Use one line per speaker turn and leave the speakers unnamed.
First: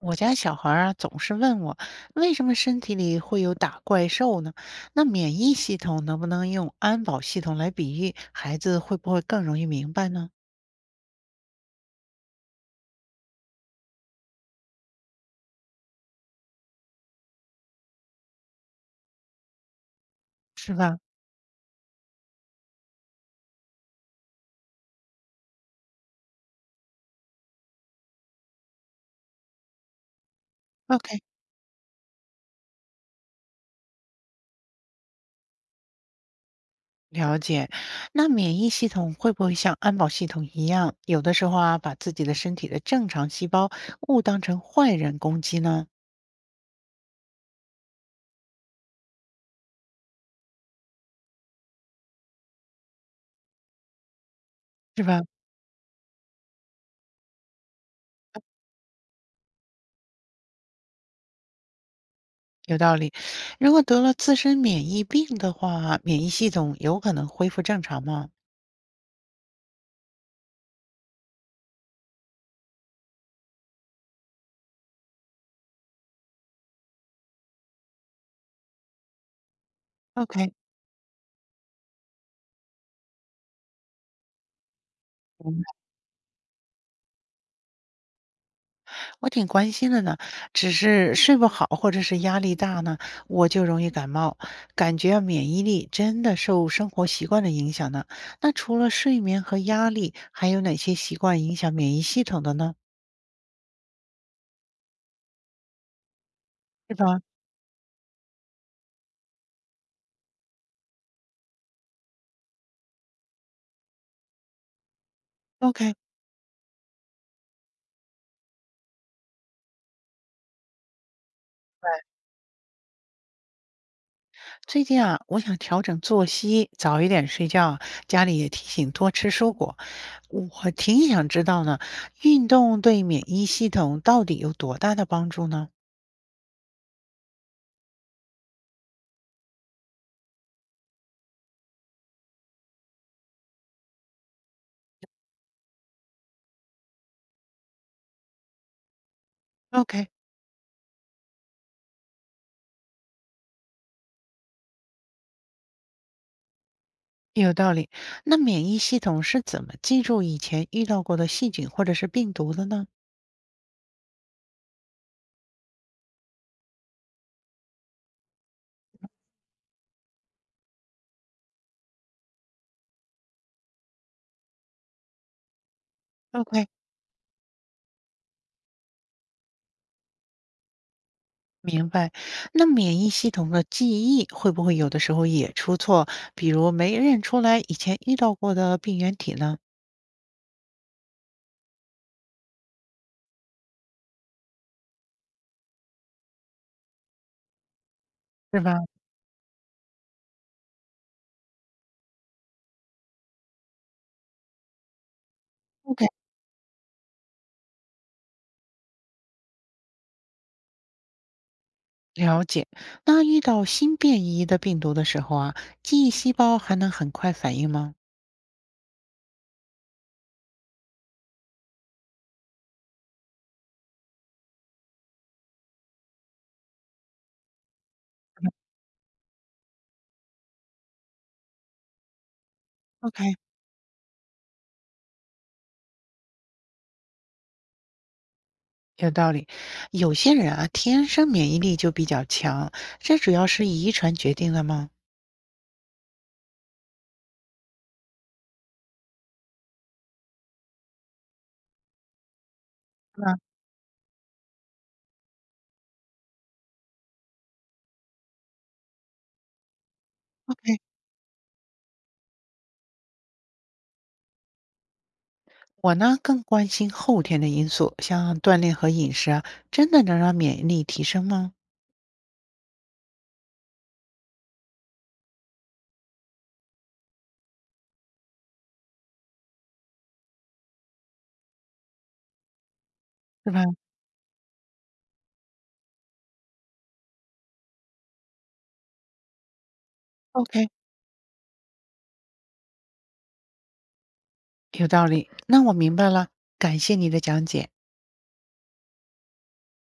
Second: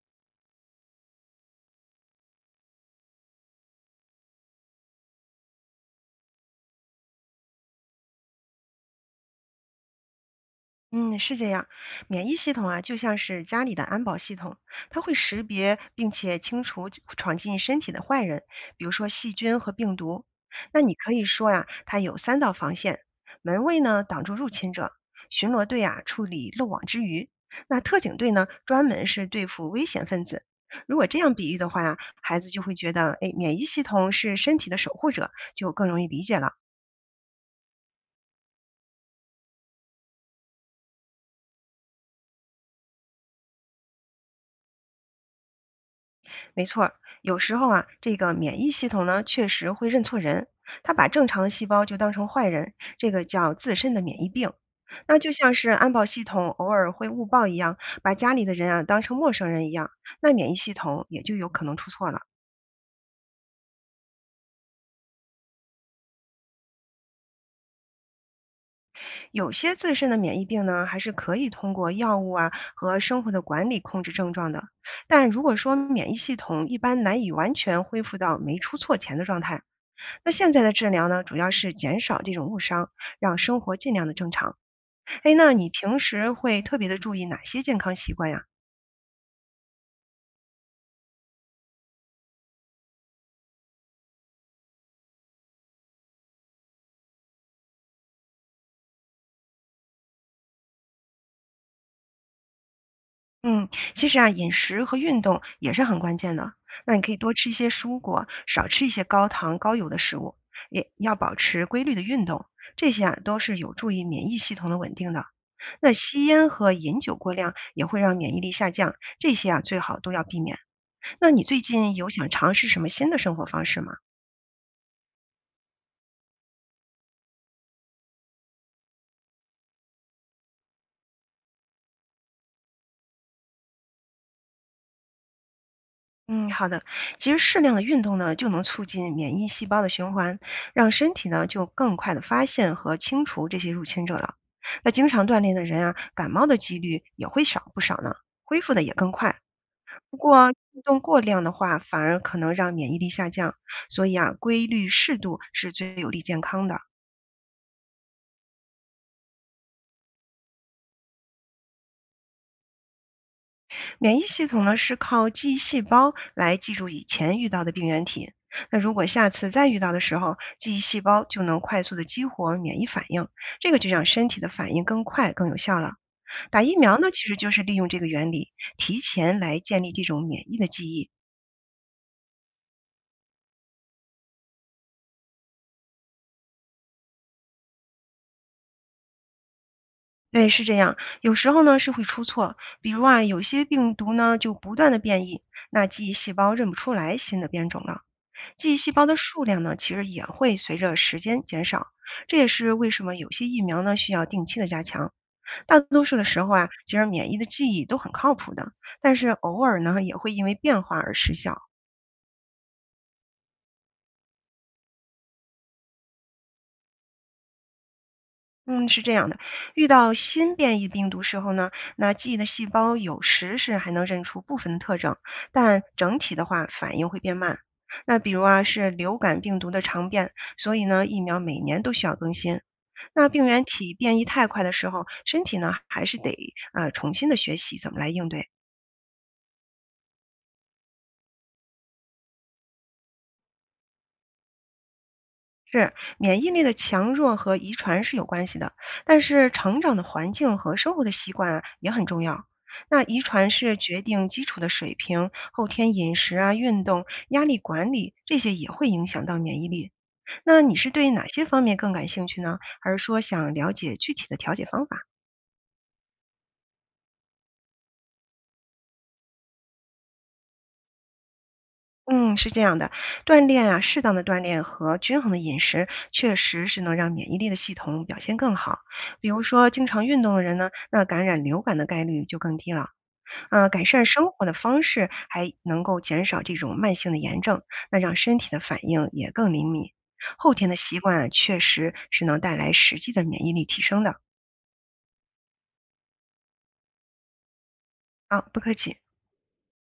我家小孩儿啊，总是问我为什么身体里会有打怪兽呢？那免疫系统能不能用安保系统来比喻，孩子会不会更容易明白呢？
嗯，是这样，免疫系统啊，就像是家里的安保系统，它会识别并且清除闯进身体的坏人，比如说细菌和病毒。
是
那你
吧
可以说呀、它有三道防线：门卫呢挡住入侵者，巡逻队啊处理漏网之鱼，那特警队呢专门是对付危险分子。如果这
？OK，
样比喻的话呀、孩子就会觉得，哎，免疫系统是身体的守护者，就更容易理解了。
了解。那免疫系统会不会像安保系统一样，有的时候啊，把自己的身体的正常细胞误当成坏人攻击呢？
没错儿，有时候啊，这个免疫系统呢确实会认错人，它把正常的细胞就当成坏人，这个叫自身的免疫病。
是
那
吧？
就像是安保系统偶尔会误报一样，把家里的人啊当成陌生人一样，那免疫系统也就有可能出错了。
有道理。如果得了自身免疫病的话，免疫系统有可能恢复正常吗
有些自身的免疫病呢，还是可以通过药物啊和生活的管理控制症状的，但如果说免疫系统一般难以完全恢复到没出错前的状态。那现
？OK，
在的治疗呢，主要是减少这种误伤，让生活尽量的正常。哎，那你平时会特别的注意哪些健康习惯呀？
我挺关心的呢，只是睡不好或者是压力大呢，我就容易感冒，感觉啊免疫力真的受生活习惯的影响呢。那除了睡眠和压力，还有哪些习惯影响免疫系统的呢？
嗯，其实啊，饮食和运动也是很关键的。那
是
你可以
吧
多吃一些蔬果，少吃一些高糖高油的食物，也要保持规律的运动。这些啊都是有助于免疫系统的稳定的。那
？OK。
吸烟和饮酒过量也会让免疫力下降，这些啊最好都要避免。那你最近有想尝试什么新的生活方式吗？
最近啊，我想调整作息，早一点睡觉啊。家里也提醒多吃蔬果。我挺想知道呢，运动对免疫系统到底有多大的帮助呢
嗯，好的。其实适量的运动呢，就能促进免疫细胞的循环，让身体呢就更快的发现和清除这些入侵者了。那经常锻炼的人啊，感冒的几率也会少不少呢，恢复的也更快。
？OK，
不过运动过量的话，反而可能让免疫力下降，所以啊，规律适度是最有利健康的。
有道理。那免疫系统是怎么记住以前遇到过的细菌或者是病毒的呢
免疫系统呢是靠记忆细胞来记住以前遇到的病原体。那如果下次再遇到的时候，记忆细胞就能快速的激活免疫反应，这个就让身体的反应更快、更有效了。打
？OK，
疫苗呢，其实就是利用这个原理，提前来建立这种免疫的记忆。
明白。那免疫系统的记忆会不会有的时候也出错，比如没认出来以前遇到过的病原体呢？
对，是这样。有时候呢是会出错，比如啊，有些病毒呢就不断的变异，那记忆细胞认不出来新的变种了。
是
记忆
吧
细胞的数量呢，其实也会随着时间减少。这也是为什么有些疫苗呢需要定期的加强。大多
？OK，
数的时候啊，其实免疫的记忆都很靠谱的，但是偶尔呢也会因为变化而失效。
了解。那遇到新变异的病毒的时候啊，记忆细胞还能很快反应吗
嗯，是这样的，遇到新变异病毒时候呢，那记忆的细胞有时是还能认出部分的特征，但整体的话反应会变慢。那比如啊，是流感病毒的常变，所以呢，疫苗每年都需要更新。那
？OK。
病原体变异太快的时候，身体呢还是得重新的学习怎么来应对啊。
有道理，有些人啊，天生免疫力就比较强，这主要是遗传决定的吗？
是，免疫力的强弱和遗传是有关系的，但是成长的环境和生活的习惯啊也很重要。那遗
是吧
传是决定基础的水平，后天饮食啊、运动、压力管理这些也会影响到免疫力。那你
？OK，
是对哪些方面更感兴趣呢？还是说想了解具体的调节方法？
我呢更关心后天的因素，像锻炼和饮食啊，真的能让免疫力提升吗？
嗯，是这样的，锻炼啊，适当的锻炼和均衡的饮食，确实是能让免疫力的系统表现更好。比如说，经常运动的人呢，那感染流感的概率就更低了。
是吧
啊，改善生活的方式，还能够减少这种慢性的炎症，那让身体的反应也更灵敏。后
？OK，
天的习惯啊确实是能带来实际的免疫力提升的。
有道理。那我明白了，感谢你的讲解。
啊，不客气。